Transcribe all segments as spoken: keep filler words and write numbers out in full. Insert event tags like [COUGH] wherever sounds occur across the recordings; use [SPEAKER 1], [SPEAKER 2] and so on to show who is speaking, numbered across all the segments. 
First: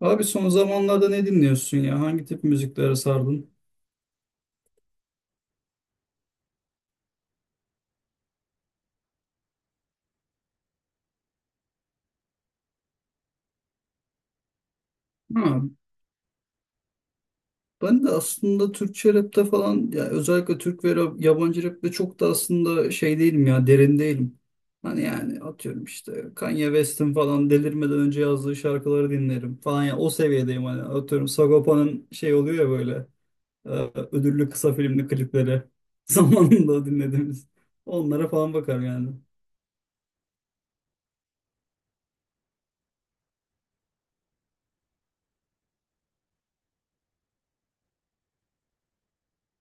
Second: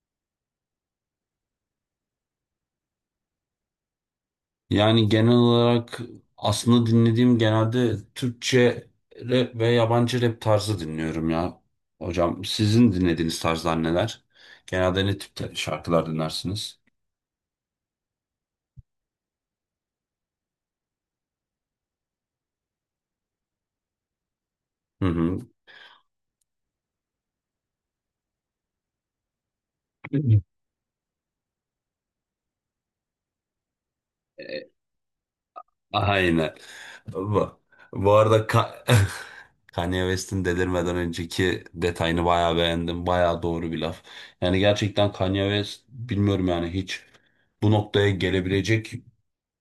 [SPEAKER 1] Abi son zamanlarda ne dinliyorsun ya? Hangi tip müziklere sardın?
[SPEAKER 2] Yani genel olarak aslında dinlediğim genelde Türkçe rap ve yabancı rap tarzı dinliyorum ya. Hocam sizin dinlediğiniz tarzlar neler? Genelde ne tip
[SPEAKER 1] Ha,
[SPEAKER 2] te- şarkılar dinlersiniz?
[SPEAKER 1] ben de aslında Türkçe rapte falan ya özellikle Türk ve rap- yabancı rapte çok da aslında şey değilim ya derin değilim. Hani
[SPEAKER 2] Hı hı.
[SPEAKER 1] yani atıyorum işte Kanye West'in falan delirmeden önce yazdığı şarkıları dinlerim falan ya o seviyedeyim hani atıyorum Sagopa'nın şey oluyor ya böyle e, ödüllü
[SPEAKER 2] E,
[SPEAKER 1] kısa filmli klipleri [LAUGHS]
[SPEAKER 2] Aynen.
[SPEAKER 1] zamanında dinlediğimiz
[SPEAKER 2] Bu, bu
[SPEAKER 1] onlara
[SPEAKER 2] arada
[SPEAKER 1] falan
[SPEAKER 2] Ka-
[SPEAKER 1] bakarım
[SPEAKER 2] [LAUGHS]
[SPEAKER 1] yani.
[SPEAKER 2] Kanye West'in delirmeden önceki detayını bayağı beğendim. Bayağı doğru bir laf. Yani gerçekten Kanye West bilmiyorum yani hiç bu noktaya gelebilecek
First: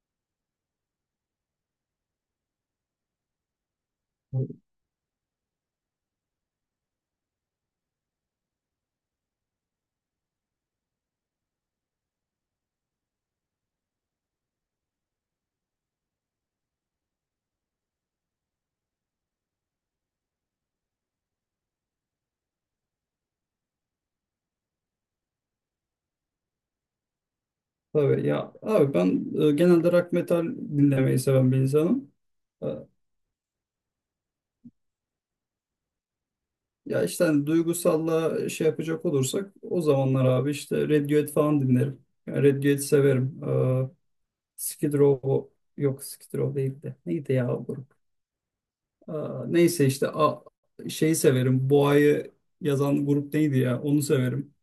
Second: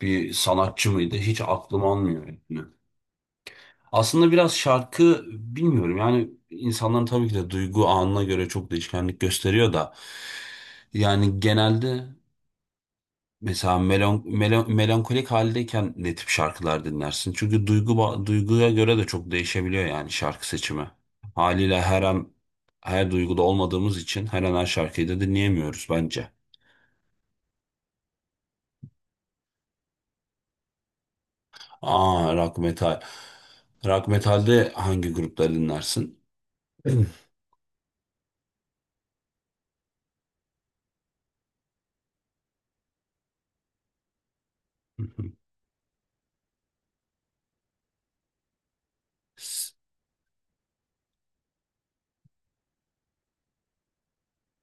[SPEAKER 2] bir sanatçı mıydı? Hiç aklım almıyor etmiyor. Aslında biraz şarkı bilmiyorum yani insanların tabii ki de duygu anına göre çok değişkenlik gösteriyor da yani genelde mesela melon, melon- melankolik haldeyken ne tip şarkılar dinlersin? Çünkü duygu ba- duyguya göre de çok değişebiliyor yani şarkı seçimi. Haliyle her an her duyguda olmadığımız için her an her şarkıyı da dinleyemiyoruz bence.
[SPEAKER 1] Tabii ya abi ben e, genelde rock metal dinlemeyi seven bir insanım.
[SPEAKER 2] Aa, rock
[SPEAKER 1] E,
[SPEAKER 2] metal. Rock metalde hangi grupları dinlersin? [CLEARS THROAT]
[SPEAKER 1] Ya işte hani duygusalla şey yapacak olursak o zamanlar abi işte Radiohead falan dinlerim. Yani Radiohead severim. E, Skid
[SPEAKER 2] Hı hı.
[SPEAKER 1] Row yok Skid Row değil de neydi ya o grup? E, Neyse işte a, şeyi severim. Boğa'yı yazan grup neydi ya onu severim.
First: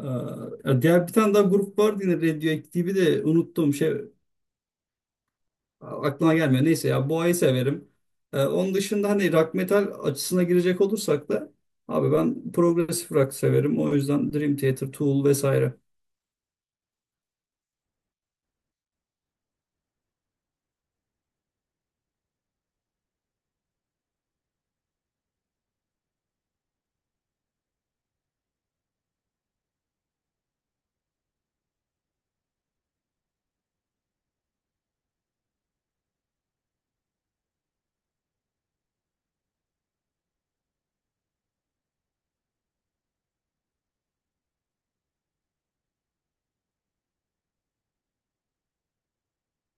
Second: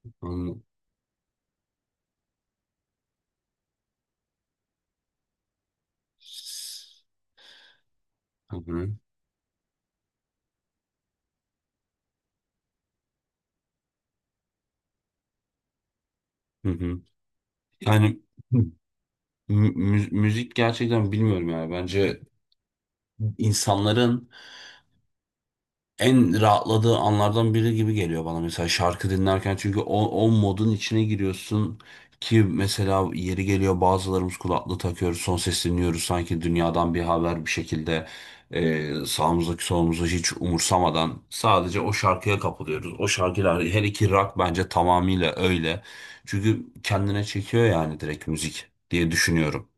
[SPEAKER 1] E,
[SPEAKER 2] Anladım.
[SPEAKER 1] Ya diğer bir tane daha grup vardı yine Radiohead gibi de unuttum şey. Aklına gelmiyor. Neyse ya Boğa'yı severim. Ee,
[SPEAKER 2] Hı
[SPEAKER 1] onun
[SPEAKER 2] hı.
[SPEAKER 1] dışında hani rock metal açısına girecek olursak da abi ben progresif rock severim. O yüzden Dream Theater, Tool vesaire.
[SPEAKER 2] Hı hı. Yani mü- mü- müzik gerçekten bilmiyorum yani. Bence insanların en rahatladığı anlardan biri gibi geliyor bana mesela şarkı dinlerken çünkü o, o modun içine giriyorsun ki mesela yeri geliyor bazılarımız kulaklığı takıyoruz son ses dinliyoruz sanki dünyadan bir haber bir şekilde, e, sağımızdaki solumuzu hiç umursamadan sadece o şarkıya kapılıyoruz. O şarkılar her iki rock bence tamamıyla öyle çünkü kendine çekiyor yani direkt müzik diye düşünüyorum.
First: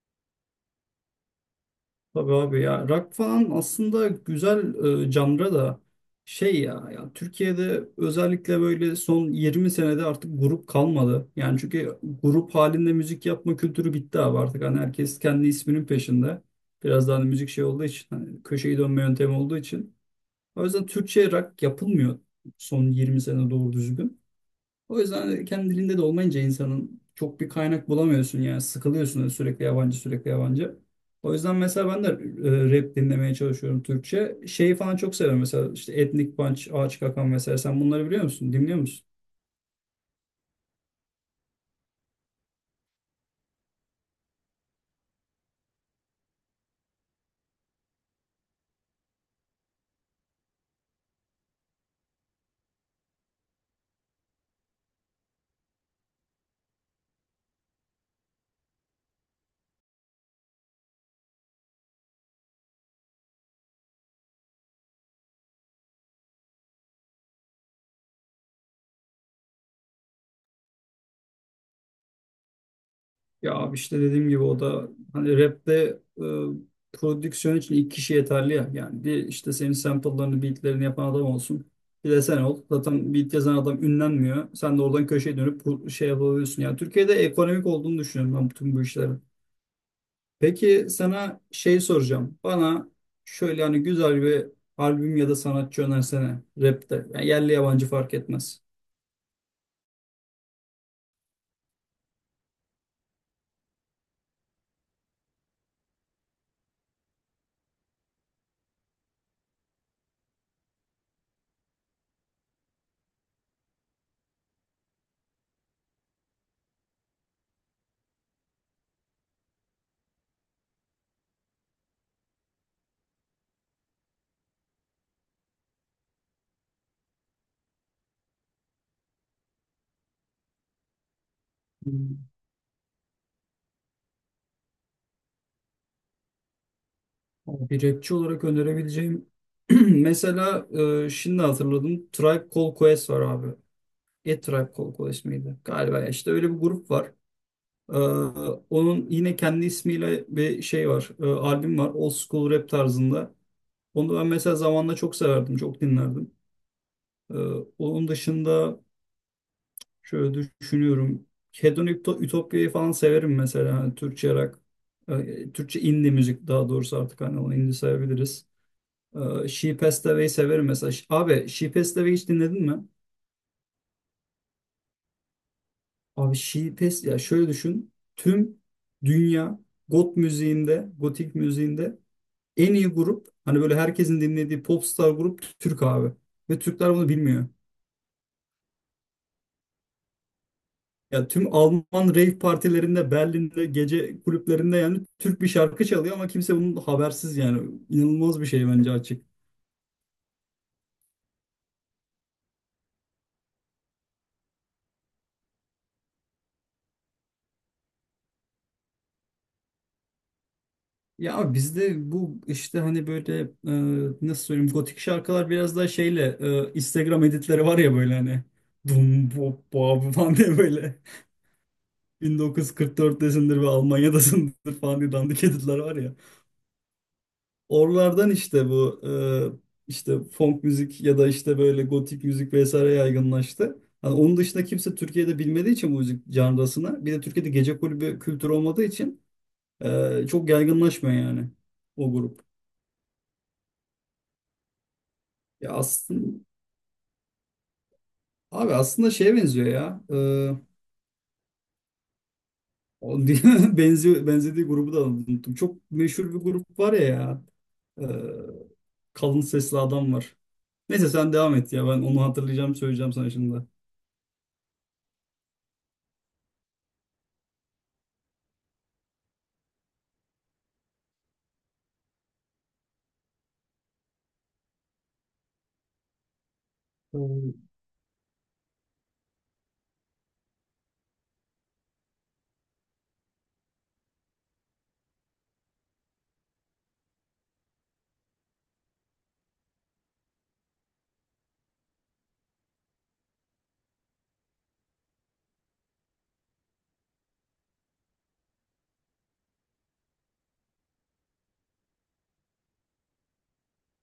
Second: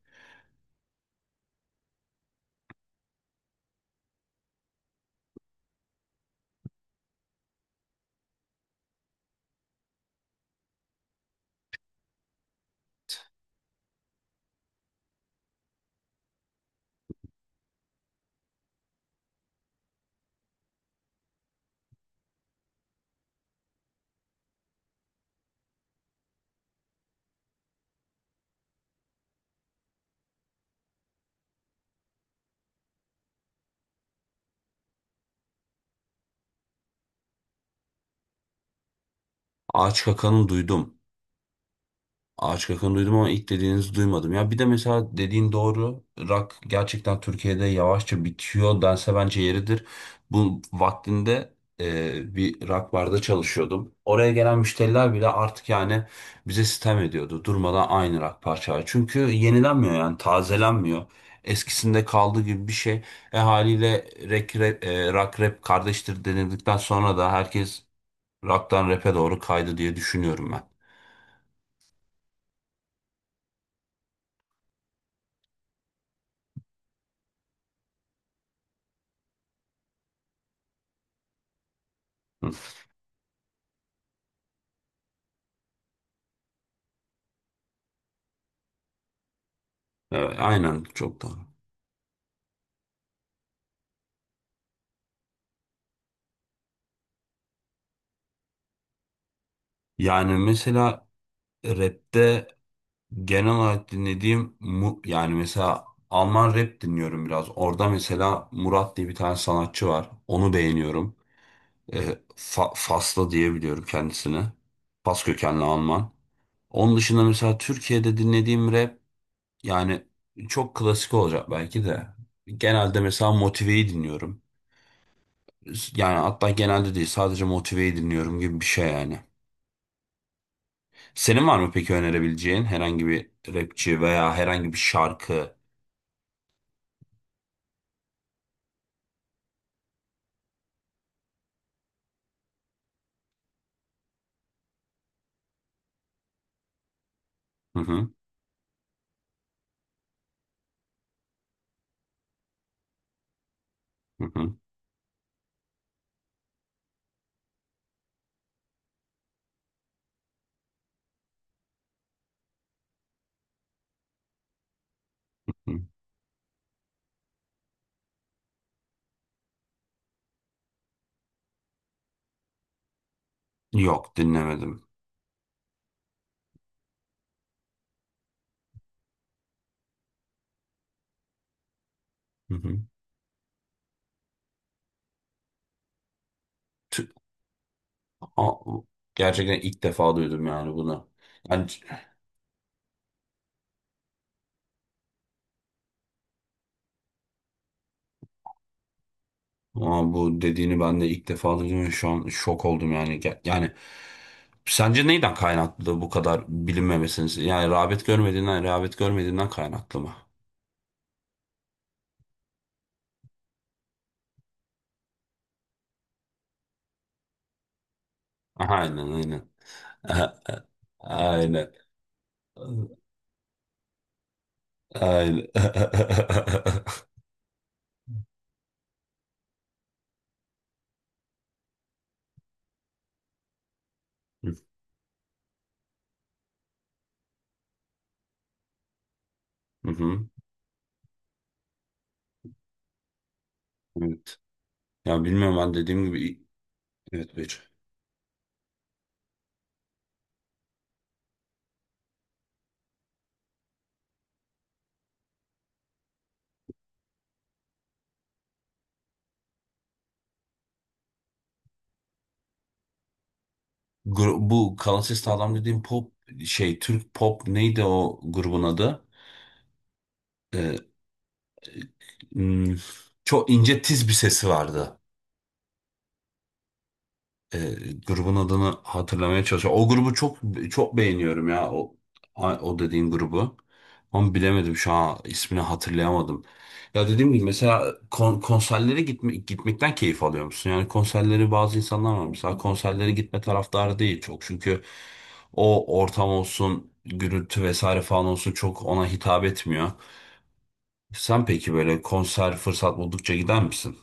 [SPEAKER 1] Tabii abi ya rock falan aslında güzel e, janra da şey ya ya Türkiye'de özellikle böyle son yirmi senede artık grup kalmadı. Yani çünkü grup halinde müzik yapma kültürü bitti abi artık. Hani herkes kendi isminin peşinde. Biraz daha hani müzik şey olduğu için hani köşeyi dönme yöntemi olduğu için. O yüzden Türkçe rock yapılmıyor son yirmi sene doğru düzgün. O yüzden kendi dilinde de olmayınca insanın çok bir kaynak bulamıyorsun yani sıkılıyorsun sürekli yabancı sürekli yabancı. O yüzden mesela ben de e, rap dinlemeye çalışıyorum Türkçe. Şeyi falan çok seviyorum mesela işte Etnik Punch, Ağaç Kakan, mesela sen bunları biliyor musun? Dinliyor musun?
[SPEAKER 2] Ağaç Kaka'nın duydum. Ağaç Kakan'ı duydum ama ilk dediğinizi duymadım. Ya bir de mesela dediğin doğru. Rock gerçekten Türkiye'de yavaşça bitiyor dense bence yeridir. Bu vaktinde e, bir rock barda çalışıyordum. Oraya gelen müşteriler bile artık yani bize sitem ediyordu. Durmadan aynı rock parçayı. Çünkü yenilenmiyor yani tazelenmiyor. Eskisinde kaldığı gibi bir şey. E haliyle rap, rap, e, rock rap kardeştir denildikten sonra da herkes rock'tan rap'e doğru kaydı diye düşünüyorum ben.
[SPEAKER 1] Ya abi işte dediğim gibi o da hani rapte e, prodüksiyon için iki kişi yeterli ya. Yani bir işte senin sample'larını, beatlerini yapan adam olsun. Bir de sen ol. Zaten beat yazan adam ünlenmiyor. Sen de oradan köşeye dönüp bu- şey yapabiliyorsun. Yani Türkiye'de ekonomik olduğunu düşünüyorum ben bütün bu işlerin.
[SPEAKER 2] Evet, aynen,
[SPEAKER 1] Peki
[SPEAKER 2] çok doğru.
[SPEAKER 1] sana şey soracağım. Bana şöyle hani güzel bir albüm ya da sanatçı önersene rapte. Yani yerli yabancı fark etmez.
[SPEAKER 2] Yani mesela rapte genel olarak dinlediğim mu, yani mesela Alman rap dinliyorum biraz. Orada mesela Murat diye bir tane sanatçı var. Onu beğeniyorum. E, Fa- Faslı diyebiliyorum kendisini. Fas kökenli Alman. Onun dışında mesela Türkiye'de dinlediğim rap yani çok klasik olacak belki de. Genelde mesela Motive'yi dinliyorum. Yani hatta genelde değil, sadece Motive'yi dinliyorum gibi bir şey yani. Senin var mı peki önerebileceğin herhangi bir rapçi veya herhangi bir şarkı?
[SPEAKER 1] Bir rapçi olarak önerebileceğim [CLEARS THROAT] mesela e, şimdi hatırladım Tribe Called Quest var abi. E Tribe Called Quest miydi? Galiba ya. İşte öyle bir grup var.
[SPEAKER 2] Hı
[SPEAKER 1] E,
[SPEAKER 2] hı.
[SPEAKER 1] Onun yine kendi ismiyle bir şey var. E, albüm var. Old School Rap tarzında. Onu
[SPEAKER 2] Hı
[SPEAKER 1] ben
[SPEAKER 2] hı.
[SPEAKER 1] mesela zamanla çok severdim. Çok dinlerdim. E, Onun dışında şöyle düşünüyorum. Hedonic Ütopya'yı falan severim mesela. Hani Türkçe rock. e,
[SPEAKER 2] Hı.
[SPEAKER 1] Türkçe indie müzik daha doğrusu artık hani onu indie sayabiliriz. Ee, She Passed Away'i severim mesela. Ş- Abi She Passed Away hiç dinledin mi?
[SPEAKER 2] Yok, dinlemedim.
[SPEAKER 1] Abi She Passed ya şöyle düşün. Tüm dünya goth müziğinde, gotik müziğinde
[SPEAKER 2] Hı
[SPEAKER 1] en
[SPEAKER 2] hı.
[SPEAKER 1] iyi grup hani böyle herkesin dinlediği popstar grup Türk abi. Ve Türkler bunu
[SPEAKER 2] Tü-
[SPEAKER 1] bilmiyor.
[SPEAKER 2] Aa, gerçekten ilk defa duydum yani bunu.
[SPEAKER 1] Ya tüm
[SPEAKER 2] Yani,
[SPEAKER 1] Alman rave partilerinde, Berlin'de, gece kulüplerinde yani Türk bir şarkı çalıyor ama kimse bunun habersiz yani. İnanılmaz bir şey bence açık.
[SPEAKER 2] aa, bu dediğini ben de ilk defa duydum ve şu an şok oldum yani. Ge- Yani sence neyden kaynaklı bu kadar bilinmemesiniz? Yani rağbet görmediğinden, rağbet görmediğinden kaynaklı mı?
[SPEAKER 1] Ya abi bizde bu işte hani böyle e, nasıl söyleyeyim, gotik şarkılar biraz daha şeyle e, Instagram editleri var ya böyle hani
[SPEAKER 2] Aha, aynen
[SPEAKER 1] dum
[SPEAKER 2] aynen.
[SPEAKER 1] bop bop [LAUGHS] falan diye
[SPEAKER 2] [LAUGHS]
[SPEAKER 1] böyle
[SPEAKER 2] Aynen.
[SPEAKER 1] bin dokuz yüz kırk dörttesindir ve Almanya'dasındır falan diye dandik
[SPEAKER 2] Aynen.
[SPEAKER 1] editler var ya.
[SPEAKER 2] [LAUGHS]
[SPEAKER 1] Oralardan işte bu e, işte funk müzik ya da işte böyle gotik müzik vesaire yaygınlaştı. Hani onun dışında kimse Türkiye'de bilmediği için bu müzik janrasını, bir de Türkiye'de gece kulübü kültürü olmadığı için
[SPEAKER 2] Hı
[SPEAKER 1] e,
[SPEAKER 2] hı.
[SPEAKER 1] çok yaygınlaşmıyor yani o grup.
[SPEAKER 2] Evet. Ya bilmiyorum,
[SPEAKER 1] Ya
[SPEAKER 2] ben dediğim
[SPEAKER 1] aslında
[SPEAKER 2] gibi, evet bir.
[SPEAKER 1] Abi aslında şeye benziyor ya. Ee, o [LAUGHS] diye- benziyor, benzediği grubu da unuttum. Çok meşhur bir grup var ya. Ya. Ee, Kalın sesli adam var. Neyse sen devam et ya. Ben onu hatırlayacağım söyleyeceğim sana şimdi.
[SPEAKER 2] Gru- bu Kalates adam dediğim pop, şey, Türk pop neydi o grubun adı? Ee, hmm, çok ince tiz bir sesi vardı.
[SPEAKER 1] Ee,
[SPEAKER 2] E, grubun adını hatırlamaya çalışıyorum. O grubu çok çok beğeniyorum ya. O, o dediğin grubu. Ama bilemedim, şu an ismini hatırlayamadım. Ya dediğim gibi mesela kon- konserlere gitme, gitmekten keyif alıyor musun? Yani konserleri bazı insanlar var. Mesela konserlere gitme taraftarı değil çok. Çünkü o ortam olsun, gürültü vesaire falan olsun çok ona hitap etmiyor. Sen peki böyle konser fırsat buldukça gider misin?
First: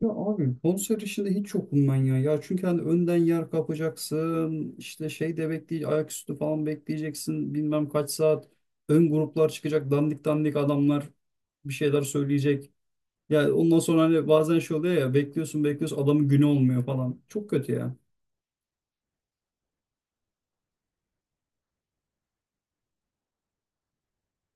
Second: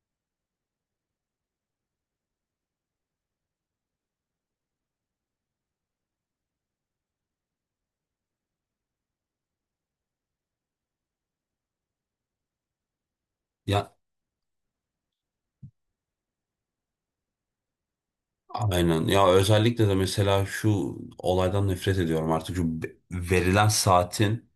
[SPEAKER 1] Ya abi konser işinde hiç yokum ben ya. Ya çünkü hani önden yer kapacaksın. İşte şey de bekleyeceksin. Ayaküstü falan bekleyeceksin. Bilmem kaç saat. Ön gruplar çıkacak. Dandik dandik adamlar bir şeyler söyleyecek. Ya ondan
[SPEAKER 2] Ya,
[SPEAKER 1] sonra hani bazen şey oluyor ya bekliyorsun bekliyorsun adamın günü olmuyor falan. Çok kötü ya.
[SPEAKER 2] aynen. Ya özellikle de mesela şu olaydan nefret ediyorum artık. Şu be- verilen saatin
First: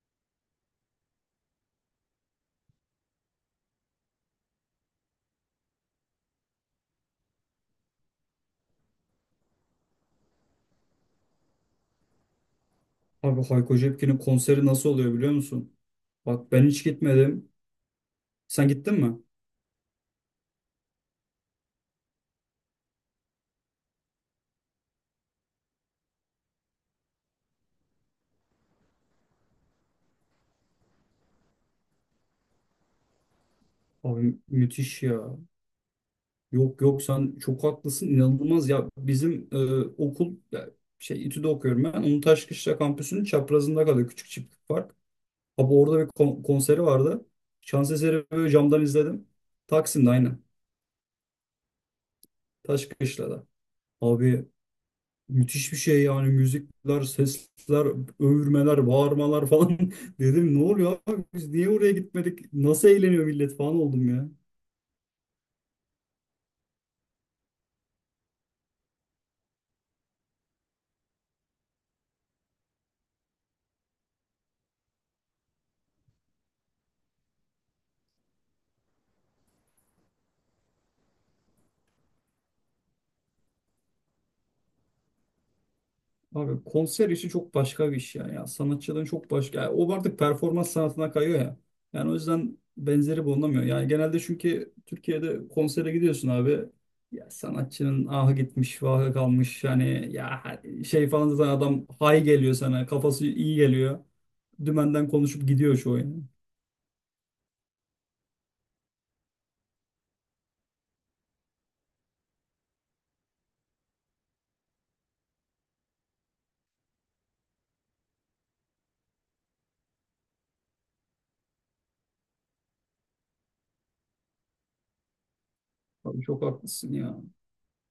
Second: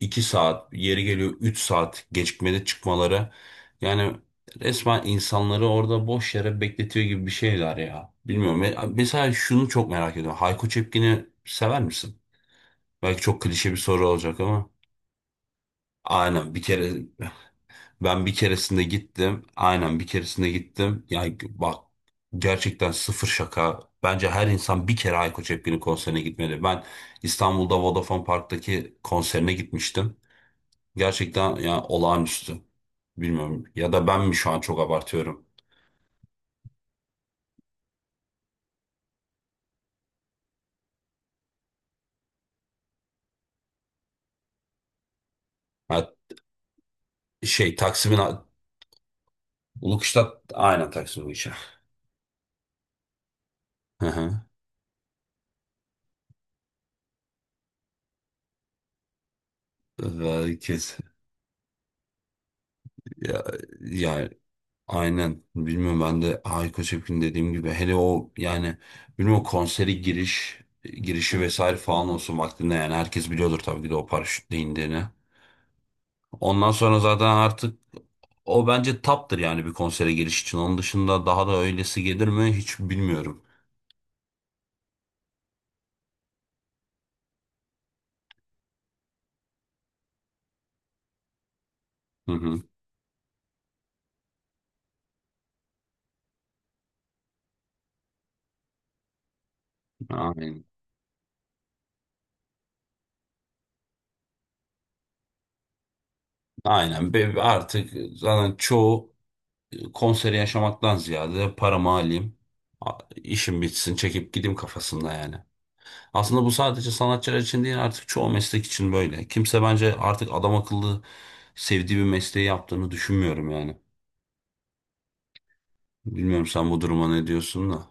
[SPEAKER 2] iki saat, yeri geliyor üç saat gecikmede çıkmaları. Yani resmen insanları orada boş yere bekletiyor gibi bir şeyler ya. Bilmiyorum. Me- Mesela şunu çok merak ediyorum. Hayko Cepkin'i sever misin? Belki çok
[SPEAKER 1] Abi
[SPEAKER 2] klişe
[SPEAKER 1] Hayko
[SPEAKER 2] bir soru
[SPEAKER 1] Cepkin'in
[SPEAKER 2] olacak
[SPEAKER 1] konseri
[SPEAKER 2] ama.
[SPEAKER 1] nasıl oluyor biliyor musun? Bak
[SPEAKER 2] Aynen, bir
[SPEAKER 1] ben hiç
[SPEAKER 2] kere
[SPEAKER 1] gitmedim.
[SPEAKER 2] ben bir
[SPEAKER 1] Sen
[SPEAKER 2] keresinde
[SPEAKER 1] gittin mi?
[SPEAKER 2] gittim. Aynen bir keresinde gittim. Yani bak, gerçekten sıfır şaka. Bence her insan bir kere Ayko Cepkin'in konserine gitmeli. Ben İstanbul'da Vodafone Park'taki konserine gitmiştim. Gerçekten yani olağanüstü. Bilmiyorum, ya da ben mi
[SPEAKER 1] Abi
[SPEAKER 2] şu an çok
[SPEAKER 1] müthiş ya.
[SPEAKER 2] abartıyorum?
[SPEAKER 1] Yok, yok, sen çok haklısın inanılmaz ya. Bizim e, okul ya, şey İTÜ'de okuyorum ben. Onun Taşkışla kampüsünün çaprazında kalıyor küçük çiftlik park. Abi orada
[SPEAKER 2] Ha,
[SPEAKER 1] bir kon- konseri vardı.
[SPEAKER 2] şey,
[SPEAKER 1] Şans
[SPEAKER 2] Taksim'in
[SPEAKER 1] eseri böyle camdan izledim. Taksim'de aynen.
[SPEAKER 2] Ulukış'ta, aynen, Taksim Ulukış'a.
[SPEAKER 1] Taşkışla'da.
[SPEAKER 2] Hı hı.
[SPEAKER 1] Abi müthiş bir şey yani, müzikler, sesler, övürmeler, bağırmalar falan. [LAUGHS] Dedim ne
[SPEAKER 2] Belki,
[SPEAKER 1] oluyor abi biz niye oraya gitmedik? Nasıl eğleniyor
[SPEAKER 2] ya,
[SPEAKER 1] millet falan oldum ya.
[SPEAKER 2] ya, aynen. Bilmiyorum, ben de Hayko Cepkin dediğim gibi hele o yani bilmiyorum konseri giriş girişi vesaire falan olsun vaktinde yani herkes biliyordur tabii ki de o paraşütle indiğini. Ondan sonra zaten artık o bence taptır yani bir konsere giriş için. Onun dışında daha da öylesi gelir mi hiç bilmiyorum.
[SPEAKER 1] Abi konser işi çok başka bir iş yani ya. Sanatçıların çok başka. Yani o artık performans sanatına kayıyor ya. Yani o
[SPEAKER 2] Hı
[SPEAKER 1] yüzden
[SPEAKER 2] hı.
[SPEAKER 1] benzeri bulunamıyor. Yani genelde çünkü Türkiye'de konsere gidiyorsun abi. Ya sanatçının ahı gitmiş, vahı kalmış. Yani ya
[SPEAKER 2] Aynen.
[SPEAKER 1] şey falan zaten adam hay geliyor sana. Kafası iyi geliyor. Dümenden konuşup gidiyor çoğu yani.
[SPEAKER 2] Aynen. Be- Artık zaten çoğu konseri yaşamaktan ziyade paramı alayım, a- işim bitsin çekip gideyim kafasında yani. Aslında bu sadece sanatçılar için değil, artık çoğu meslek için böyle. Kimse bence artık adam akıllı sevdiği bir mesleği yaptığını düşünmüyorum yani.
[SPEAKER 1] Abi çok
[SPEAKER 2] Bilmiyorum sen bu
[SPEAKER 1] haklısın
[SPEAKER 2] duruma
[SPEAKER 1] ya.
[SPEAKER 2] ne diyorsun da.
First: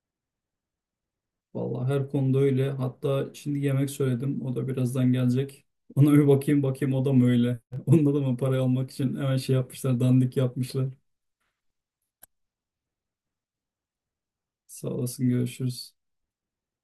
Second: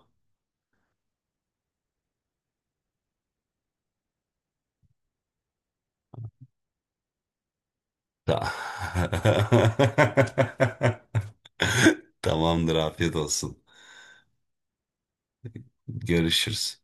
[SPEAKER 1] Vallahi her konuda öyle. Hatta şimdi yemek söyledim. O da birazdan gelecek. Ona bir bakayım bakayım o da mı öyle? [LAUGHS] Onda da mı
[SPEAKER 2] Ta-
[SPEAKER 1] parayı almak için hemen şey yapmışlar, dandik yapmışlar.
[SPEAKER 2] [LAUGHS] Tamamdır, afiyet olsun.
[SPEAKER 1] Sağ olasın, görüşürüz.
[SPEAKER 2] Görüşürüz.